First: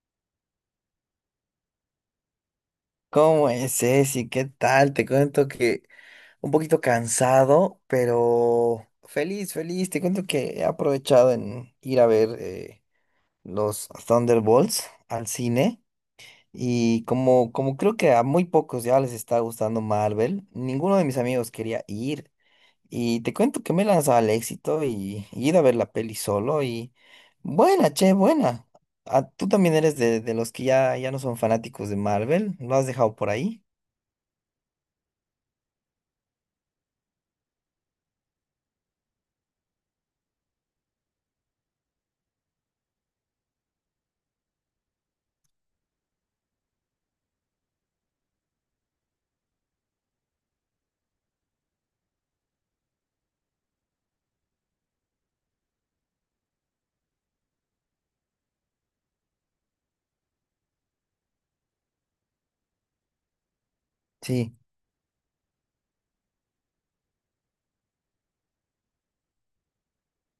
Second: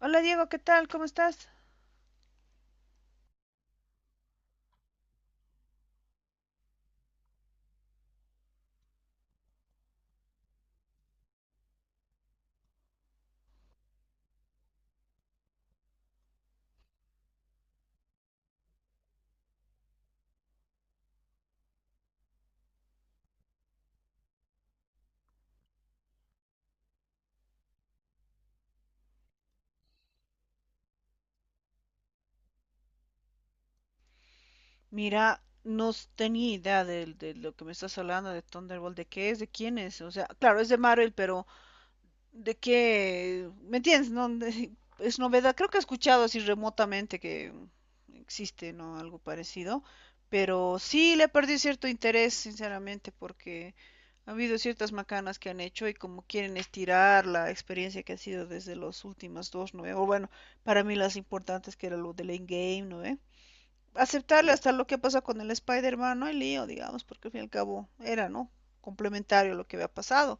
Hola Diego, ¿qué tal? ¿Cómo estás? ¿Cómo es, Ceci? ¿Qué tal? Te cuento que un poquito cansado, pero feliz, feliz. Te cuento que he aprovechado en ir a ver los Thunderbolts al cine y como creo que a muy pocos ya les está gustando Marvel, ninguno de mis amigos quería ir, y te cuento que me he lanzado al éxito y, ir a ver la peli solo y buena, che, buena. Ah, ¿tú también eres de los que ya, ya no son fanáticos de Marvel? ¿Lo has dejado por ahí? Mira, no s- tenía idea de lo que me estás hablando de Thunderbolt, de qué es, de quién es. O sea, claro, es de Marvel, pero de qué, ¿me entiendes? No, De- es novedad. Creo que he escuchado así remotamente que existe, ¿no? Algo parecido. Pero sí le perdí cierto interés, sinceramente, porque ha habido ciertas macanas que han hecho y como quieren estirar la experiencia que ha sido desde las últimas dos, ¿no ve? O bueno, para mí las importantes que era lo del Endgame, ¿no ve? Aceptarle Sí, hasta lo que pasa con el Spider-Man, no hay lío, digamos, porque al fin y al cabo era, ¿no? Complementario a lo que había pasado,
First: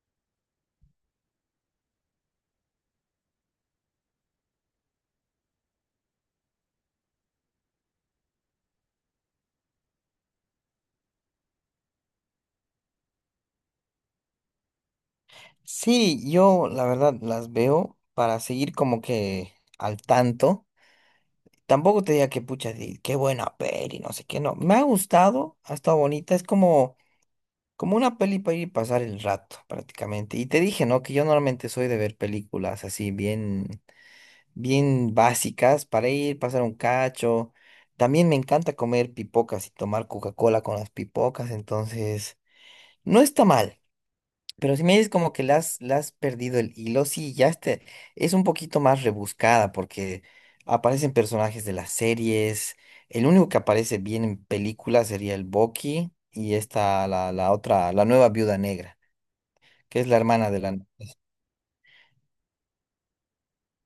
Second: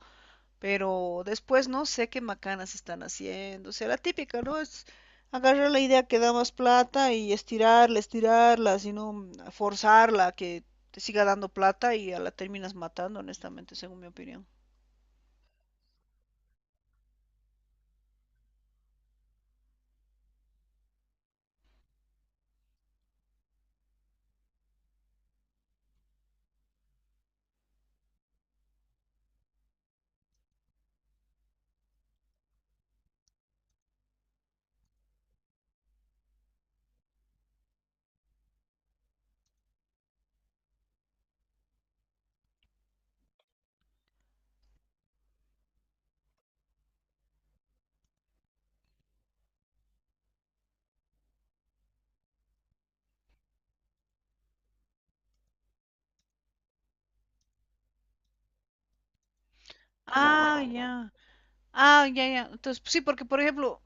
pero después no sé qué macanas están haciendo, o sea, la típica, ¿no? Es agarrar la idea que da más plata y estirarla, estirarla, sino forzarla a que te siga dando plata y a la terminas matando, honestamente, según mi opinión. sí, yo la verdad las veo para seguir como que al tanto. Tampoco te diga que pucha, qué buena peli, no sé qué, no. Me ha gustado, ha estado bonita, es como, como una peli para ir y pasar el rato prácticamente. Y te dije, ¿no? Que yo normalmente soy de ver películas así bien, bien básicas para ir, pasar un cacho. También me encanta comer pipocas y tomar Coca-Cola con las pipocas, entonces no está mal. Pero si me dices como que le has perdido el hilo, sí, ya este es un poquito más rebuscada porque aparecen personajes de las series. El único que aparece bien en películas sería el Bucky y esta, la otra, la nueva viuda negra, que es la hermana de Ah, la... ya. Ah, ya, ya. Entonces, pues sí, porque por ejemplo,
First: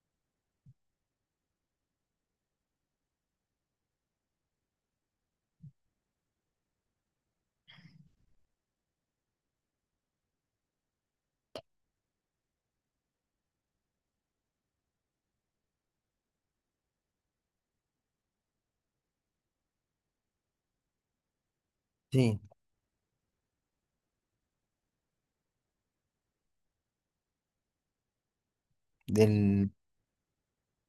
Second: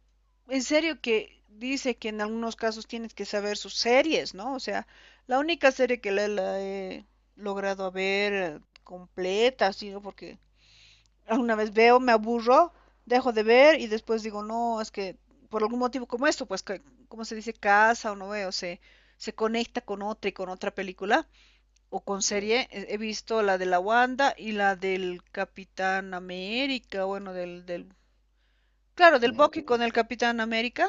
en serio que dice que en algunos casos tienes que saber sus series, ¿no? O sea, la única serie que la he logrado a ver completa, así, ¿no? Porque alguna vez veo, me aburro, dejo de ver y después digo, no, es que por algún motivo como esto, pues, que, como se dice, casa o no veo, se conecta con otra y con otra película o con Sí, serie. He visto la de la Wanda y la del Capitán América, bueno, del claro, del Bucky del... con el Capitán América.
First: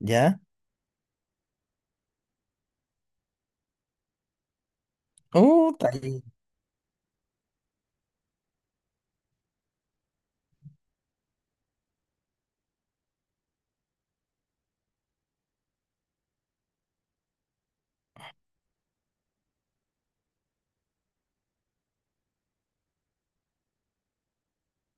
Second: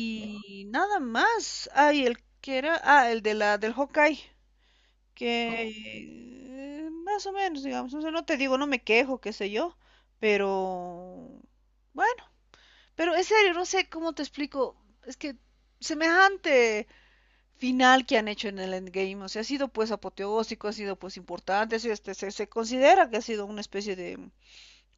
¿Ya? nada más. Ay, el que era. Ah, el de la, del Hawkeye. Uh, Que más o menos, digamos. O sea, no te digo, no me quejo, qué sé yo. Pero. Bueno, pero en serio, no sé cómo te explico. Es que semejante final que han hecho en el Endgame. O sea, ha sido pues apoteósico, ha sido pues importante. Ha sido, este, se considera que ha sido una especie de,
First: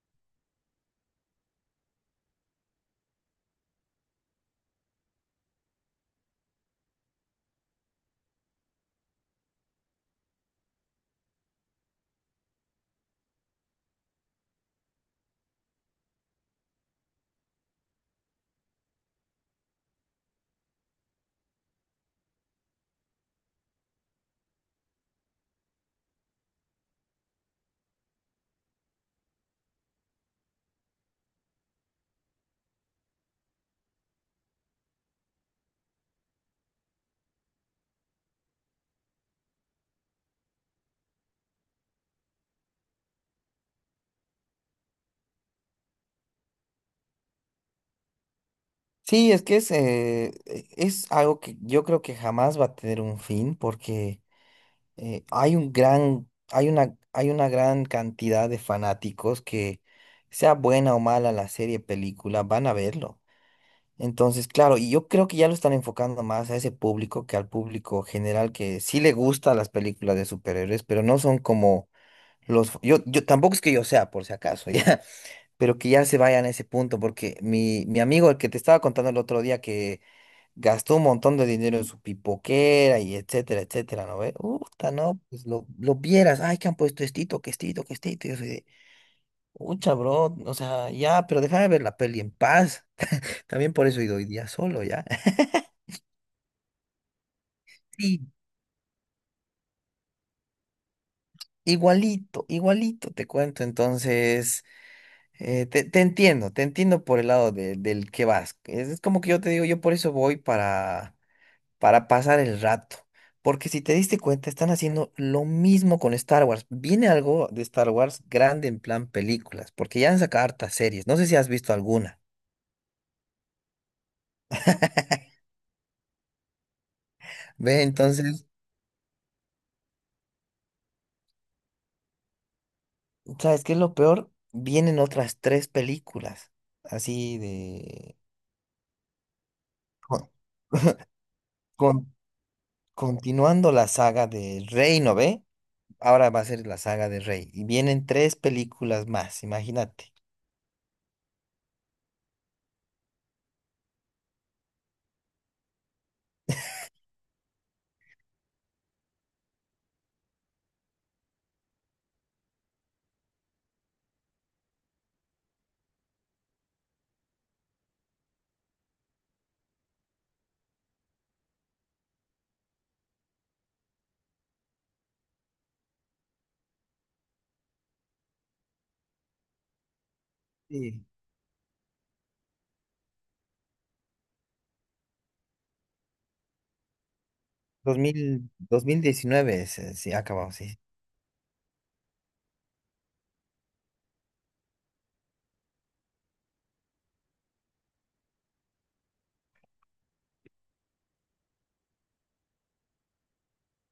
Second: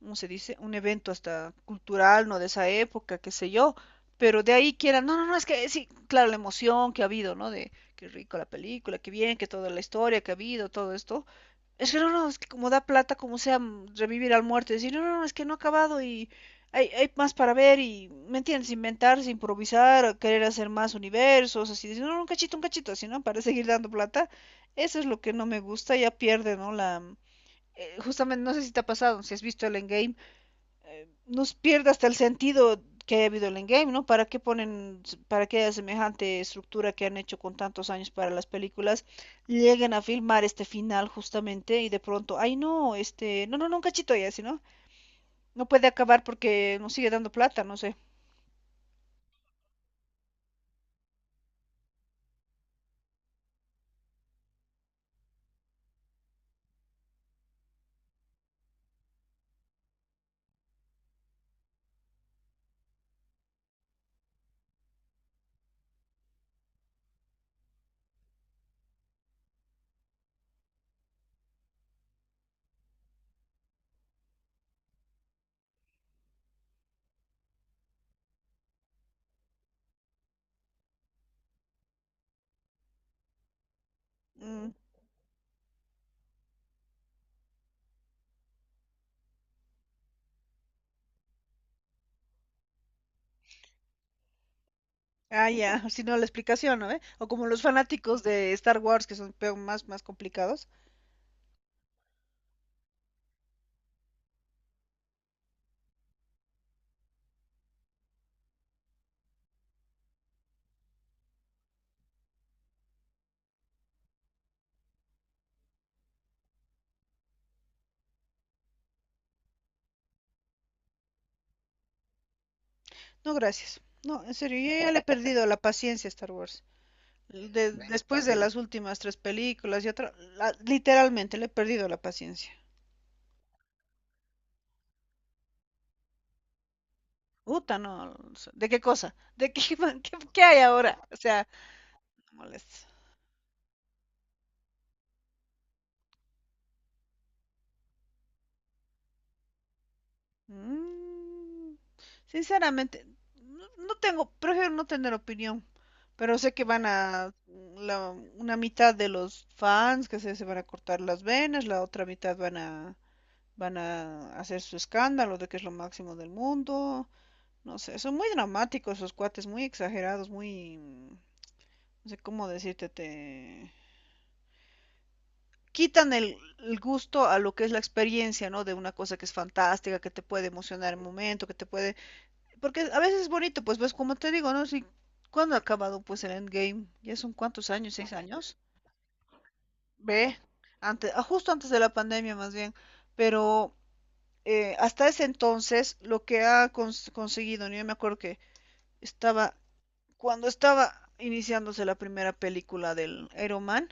¿cómo se dice? Un evento hasta cultural, ¿no? De esa época, qué sé yo. Pero de ahí quieran, no, no, no, es que sí, claro, la emoción que ha habido, ¿no? De qué rico la película, qué bien, que toda la historia que ha habido, todo esto. Es que no, no, es que como da plata, como sea, revivir al muerto, decir, no, no, no, es que no ha acabado y hay más para ver y, ¿me entiendes? Inventarse, improvisar, querer hacer más universos, así, decir, no, no, un cachito, así, ¿no? Para seguir dando plata. Eso es lo que no me gusta, ya pierde, ¿no? La, justamente, no sé si te ha pasado, si has visto el Endgame, nos pierde hasta el sentido que ha habido el endgame, ¿no? ¿Para qué ponen, para qué haya semejante estructura que han hecho con tantos años para las películas, lleguen a filmar este final justamente y de pronto, ay no, este, no, no, no, un cachito ya, si no, no puede acabar porque nos sigue dando plata, no sé. sí, es que es, es algo que yo creo que jamás va a tener un fin porque... hay un gran, hay una gran cantidad de fanáticos que, sea buena o mala la serie, película, van a verlo. Entonces, claro, y yo creo que ya lo están enfocando más a ese público que al público general que sí le gustan las películas de superhéroes, pero no son como los... Yo tampoco es que yo sea, por si acaso, ya, pero que ya se vayan a ese punto, porque mi amigo, el que te estaba contando el otro día que gastó un montón de dinero en su pipoquera y etcétera, etcétera, ¿no ve? Mm. Uta, no, pues lo vieras, ay, que han puesto estito, que estito, que estito. Y yo soy de, ucha, bro, o sea, ya, pero déjame ver la peli en paz. También por eso he ido hoy día solo, ¿ya? Ah, ya, si no la explicación, ¿no? ¿Eh? O como los fanáticos Sí, de Star Wars que son más, más complicados. igualito, igualito, te cuento. Entonces, te, te entiendo por el lado del que vas. Es como que yo te digo, yo por eso voy para. Para pasar el rato. Porque si te diste cuenta, están haciendo lo mismo con Star Wars. Viene algo de Star Wars grande en plan películas, porque ya han sacado hartas series. No sé si has visto alguna. No, gracias. No, en serio, yo ya le he perdido la paciencia a Star Wars. Ve, Después de entonces, las últimas tres películas y otra, literalmente le he perdido la paciencia. ¿sabes qué es lo peor? Vienen otras tres películas, así Uta, no. de... O sea, ¿de qué cosa? ¿De qué, qué, con- qué hay ahora? O sea, con- no molesta. continuando la saga de Rey, ¿no ve? Ahora va a ser la saga de Rey. Y vienen tres películas más, imagínate. Mm, sinceramente, no, no tengo, prefiero no tener opinión, pero sé que van a, una mitad de los fans que se van a cortar las venas, la otra mitad van a, van a hacer su escándalo de que es lo máximo del mundo. No sé, son muy dramáticos esos cuates, muy exagerados, muy... no sé cómo decirte, te... Quitan el gusto a lo que es la experiencia, ¿no? De una cosa que es fantástica, que te puede emocionar en el Sí. momento, que te puede... Porque a veces es bonito, pues ves, como te digo, ¿no? Si, ¿cuándo ha acabado pues el Endgame? ¿Ya son cuántos años? ¿Seis 2000, años? 2019 se, se Ve, acabó, sí. antes, ah, justo antes de la pandemia más bien, pero hasta ese entonces lo que ha conseguido, ¿no? Yo me acuerdo que estaba cuando estaba iniciándose la primera película del Iron Man,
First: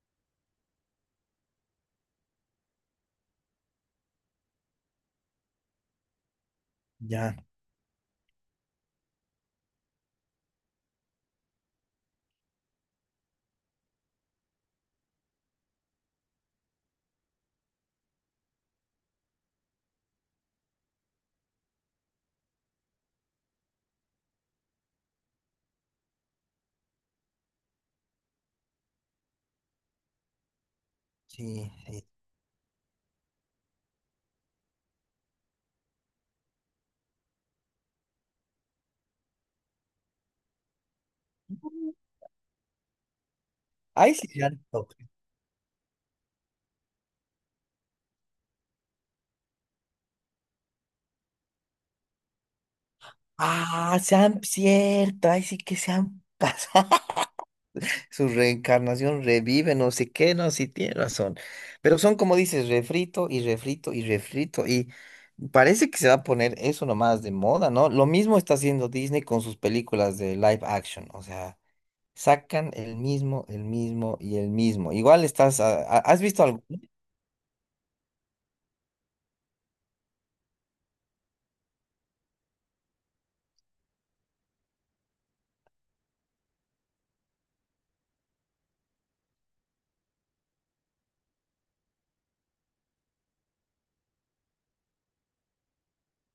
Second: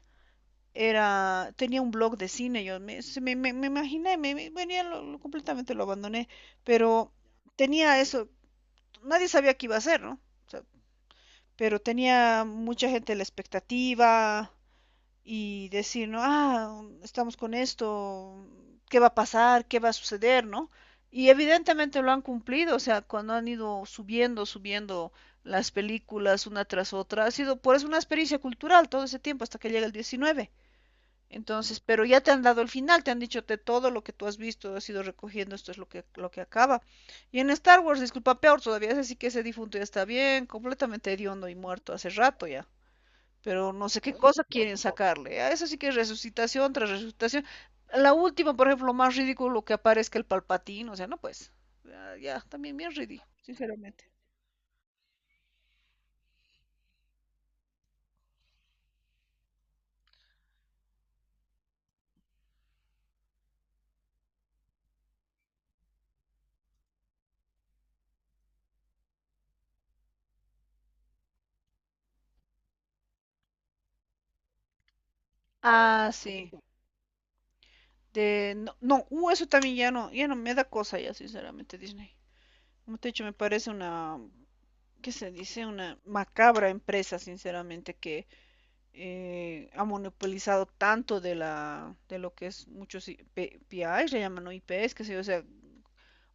era, tenía un blog de cine, yo me imaginé, venía, completamente lo abandoné, pero Ya. tenía eso, nadie sabía qué iba a hacer, ¿no? O sea, pero tenía mucha gente la expectativa, y decir, ¿no? Ah, estamos con esto, ¿qué va a pasar? ¿Qué va a suceder? ¿No? Y evidentemente lo han cumplido, o sea, cuando han ido subiendo, subiendo las películas una tras otra, ha sido por eso una experiencia cultural todo ese tiempo hasta que llega el 19. Sí, Entonces, pero sí. ya te han dado el final, te han dicho te todo lo que tú has visto, has ido recogiendo, esto es lo que acaba. Y en Star Wars, disculpa, peor todavía, es así que ese difunto ya está bien, completamente hediondo y muerto hace rato ya, pero no sé qué Ay, sí, se cosa han. quieren sacarle. A eso sí que es resucitación tras resucitación. La última, por ejemplo, más ridículo que aparezca el palpatín, o sea, no pues, ya, ya, también bien ridículo, Ah, sinceramente. sean cierto. Ay, sí que se han pasado. Su reencarnación revive, no sé qué, no, sí tiene razón. Pero son como dices, refrito y refrito y refrito. Y parece que se va a poner eso nomás de moda, ¿no? Lo mismo está haciendo Disney con sus películas de live action. O sea, sacan el mismo y el mismo. Igual estás. Ah, ¿Has visto sí. algo? De, no, no, eso también ya no, ya no me da cosa ya, sinceramente, Disney. Como te he dicho, me parece una, ¿qué se dice? Una macabra empresa, sinceramente, que ha monopolizado tanto de la de lo que es muchos IPs, le llaman ¿no? IPs, qué sé yo, o sea,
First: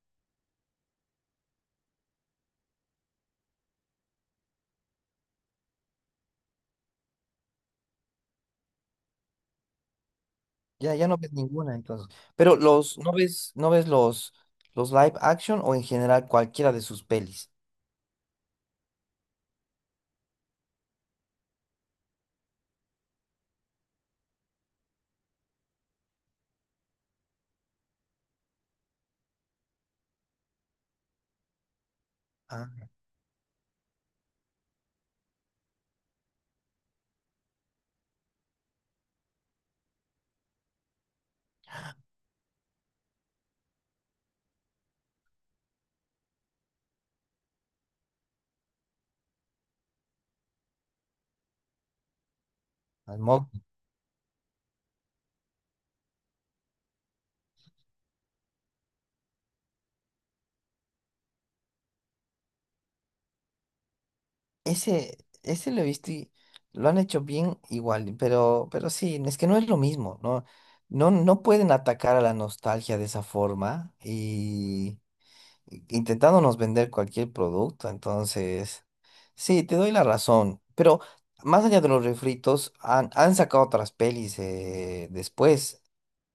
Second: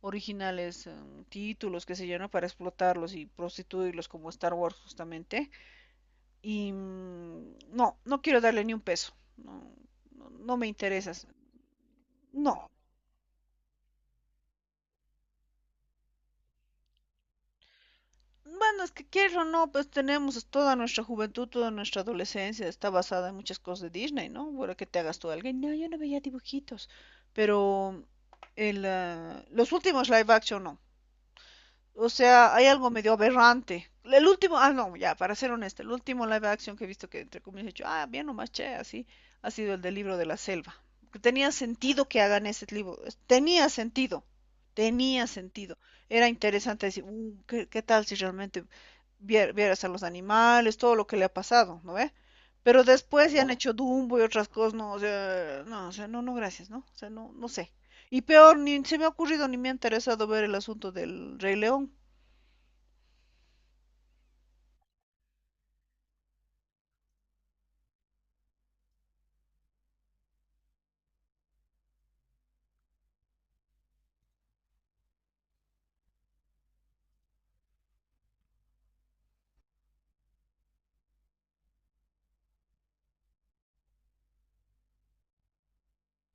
originales títulos, qué sé yo, ¿no? Para explotarlos y prostituirlos como Star Wars justamente. Y no, no quiero darle ni un peso. No, no, no me Ya, ya no interesas. ves ninguna entonces. Pero No. los, ¿no ves, no ves los live action o en general cualquiera de sus pelis? Bueno, es que quieras o no, pues tenemos toda nuestra juventud, toda nuestra adolescencia, está basada en muchas cosas de Disney, ¿no? Bueno, que te hagas tú alguien, no, yo no veía dibujitos, pero el, ah, los últimos live action no. O sea, hay Ah, algo medio aberrante. El último, ah, no, ya, para ser honesta, el último live action que he visto que entre comillas he dicho, ah, bien nomás, che, así, ha sido el del libro de la selva. Tenía sentido que hagan ese libro, tenía sentido, tenía sentido. Era interesante decir, ¿qué, qué tal si realmente vieras a los animales, todo lo que le ha pasado, ¿no ve? Pero al después ya han Mogli. hecho Dumbo y otras cosas, no, o sea, no, o sea, no, no, gracias, ¿no? O sea, no, no sé. Y peor, ni se me ha ocurrido ni me ha interesado ver el asunto del Rey León. Ese lo he visto y lo han hecho bien igual, pero sí, es que no es lo mismo, ¿no? No, no pueden atacar a la nostalgia de esa forma intentándonos vender cualquier producto. Entonces, sí, te doy la razón. Pero más allá de los refritos, han, han sacado otras pelis después.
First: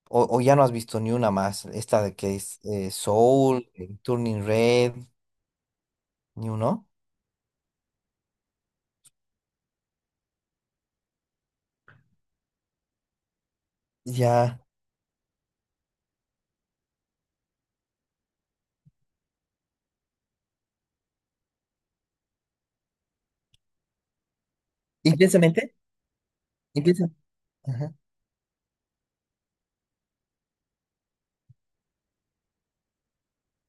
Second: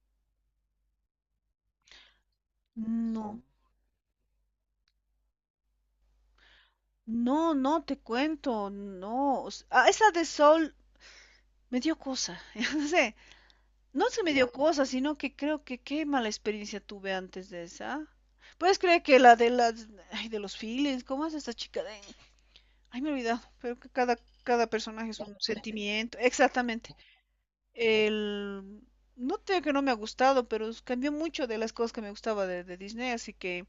O ya no has visto ni una más. Esta de que es No, Soul, Turning Red, ni uno. no, no te cuento, no. Ah, esa de Sol me dio cosa, no sé, no se me dio Ya. cosa, sino que creo que qué mala experiencia tuve antes de esa. ¿Puedes creer que la de las, ay, de los feelings, cómo es esta chica de, ay, me he olvidado, pero que cada personaje es un Intensamente. sentimiento, exactamente. Intensa. Ajá. El, no tengo que no me ha gustado, pero cambió mucho de las cosas que me gustaba de Disney, así que,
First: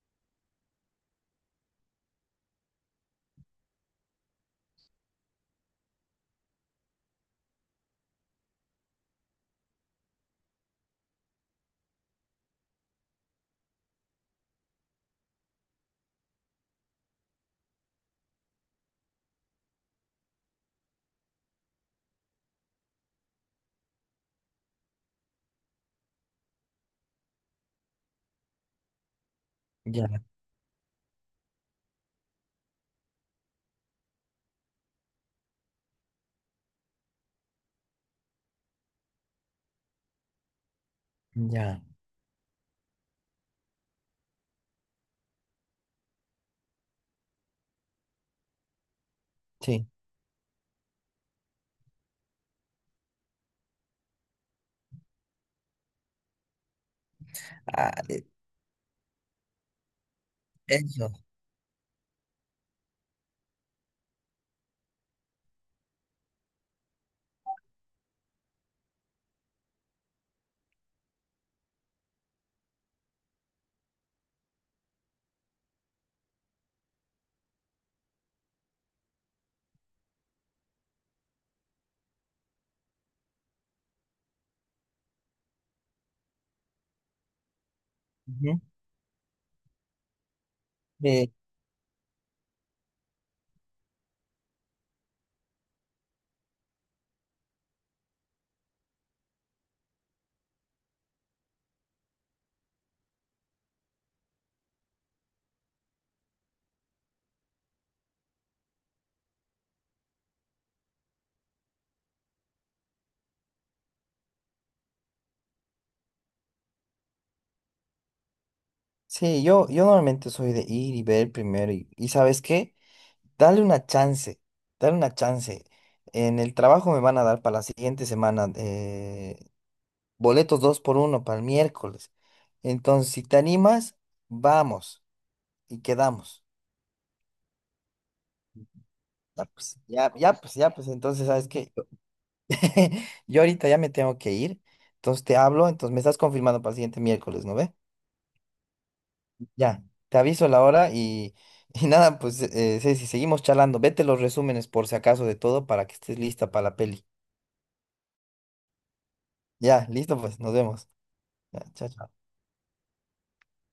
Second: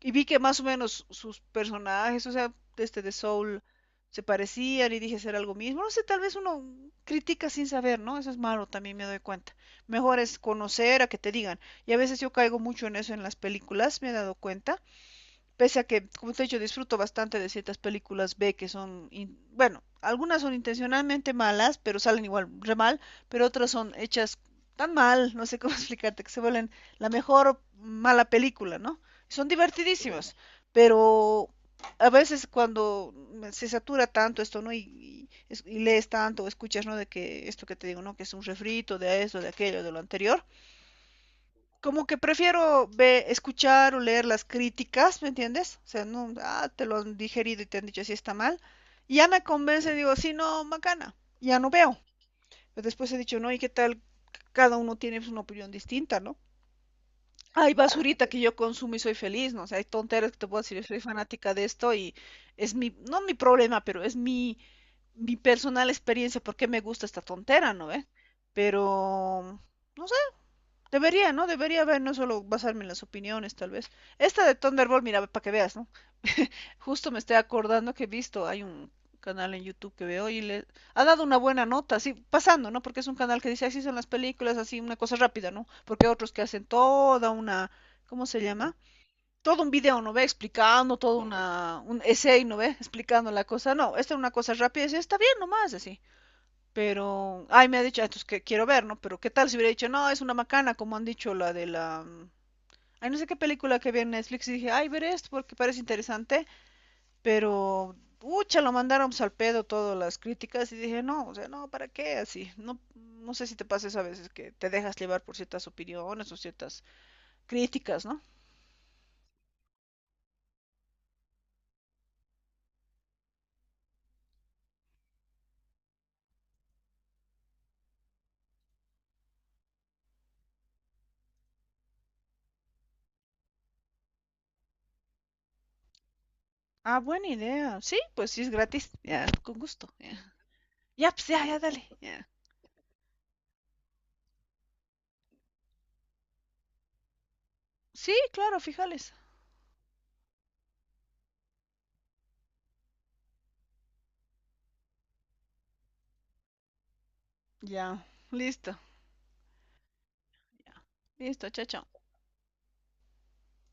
y vi que más o menos sus personajes, o sea, este de Soul, se parecían y dije será algo mismo. No sé, tal vez uno critica sin saber, ¿no? Eso es malo, también me doy cuenta. Mejor es conocer a que te digan. Y a veces yo caigo mucho en eso en las películas, me he dado cuenta. Pese a que, como te he dicho, disfruto bastante de ciertas películas B que son, bueno, algunas son intencionalmente malas, pero salen igual re mal, pero otras son hechas tan mal, no sé cómo explicarte, que se vuelven la mejor mala película, ¿no? Son Ya, divertidísimas, pero a veces cuando se satura tanto esto, ¿no? Y y lees tanto o escuchas, ¿no? De que esto que te digo, ¿no? Que es un refrito de esto, de aquello, de lo anterior, ya. como que prefiero escuchar o leer las críticas, ¿me entiendes? O sea, no, ah, te lo han digerido y te han dicho si está mal. Y ya me Sí. convence, digo, sí, no, macana, ya no veo. Pero después he dicho, no, ¿y qué tal? Cada uno tiene pues, una opinión distinta, ¿no? Hay Ah, e- basurita que yo consumo y soy feliz, ¿no? O sea, hay tonteras que te puedo decir, yo soy eso. fanática de esto y es mi, no mi problema, pero es mi, mi personal experiencia, porque me gusta esta tontera, ¿no? ¿Eh? Pero, no debería, ¿no? Debería haber, no solo basarme en las opiniones, tal vez. Esta de Thunderbolt, mira, para que veas, ¿no? Justo me estoy acordando que he visto, hay un canal en YouTube que veo y le ha dado una buena nota, así pasando, ¿no? Porque es un canal que dice así son las películas, así una cosa rápida, ¿no? Porque hay otros que hacen toda una, ¿cómo se Ujú. llama? Todo un video, ¿no ve? Explicando, todo Eh, una, un essay, ¿no ve? Explicando la cosa. No, esta es una cosa rápida, y dice, está bien nomás, así. Pero, ay, me ha dicho, ah, entonces que quiero ver, ¿no? Pero qué tal si hubiera dicho, no, es una macana, como han dicho la de la... Ay, no sé qué película que vi en Netflix y dije, ay, veré esto porque parece interesante, pero, ucha, lo mandaron pues, al pedo todas las críticas y dije, no, o sea, no, ¿para qué? Así, no, no sé si te pasa eso a veces, que te dejas llevar por ciertas opiniones o ciertas críticas, ¿no? sí, yo normalmente soy de ir y ver primero. Y ¿sabes qué? Dale una chance, dale una chance. En el trabajo me van a dar para la siguiente semana boletos 2x1 para el miércoles. Entonces, si te animas, vamos y quedamos. Ah, buena idea. Sí, pues sí es gratis. Ya, con gusto. Ya, Ya pues, ya pues. ya, pues Entonces, ya, ¿sabes ya, qué? dale. Ya. Yo ahorita ya me tengo que ir. Entonces te hablo, entonces me estás confirmando para el siguiente miércoles, ¿no ve? Sí, claro, fíjales. Ya, te aviso la hora y, y nada, pues Ceci, seguimos charlando. Vete los resúmenes por si acaso de todo para que estés lista para la peli. Ya, listo. Ya, listo pues, nos Ya. vemos. Listo, Ya, chao, chao. chao, chao.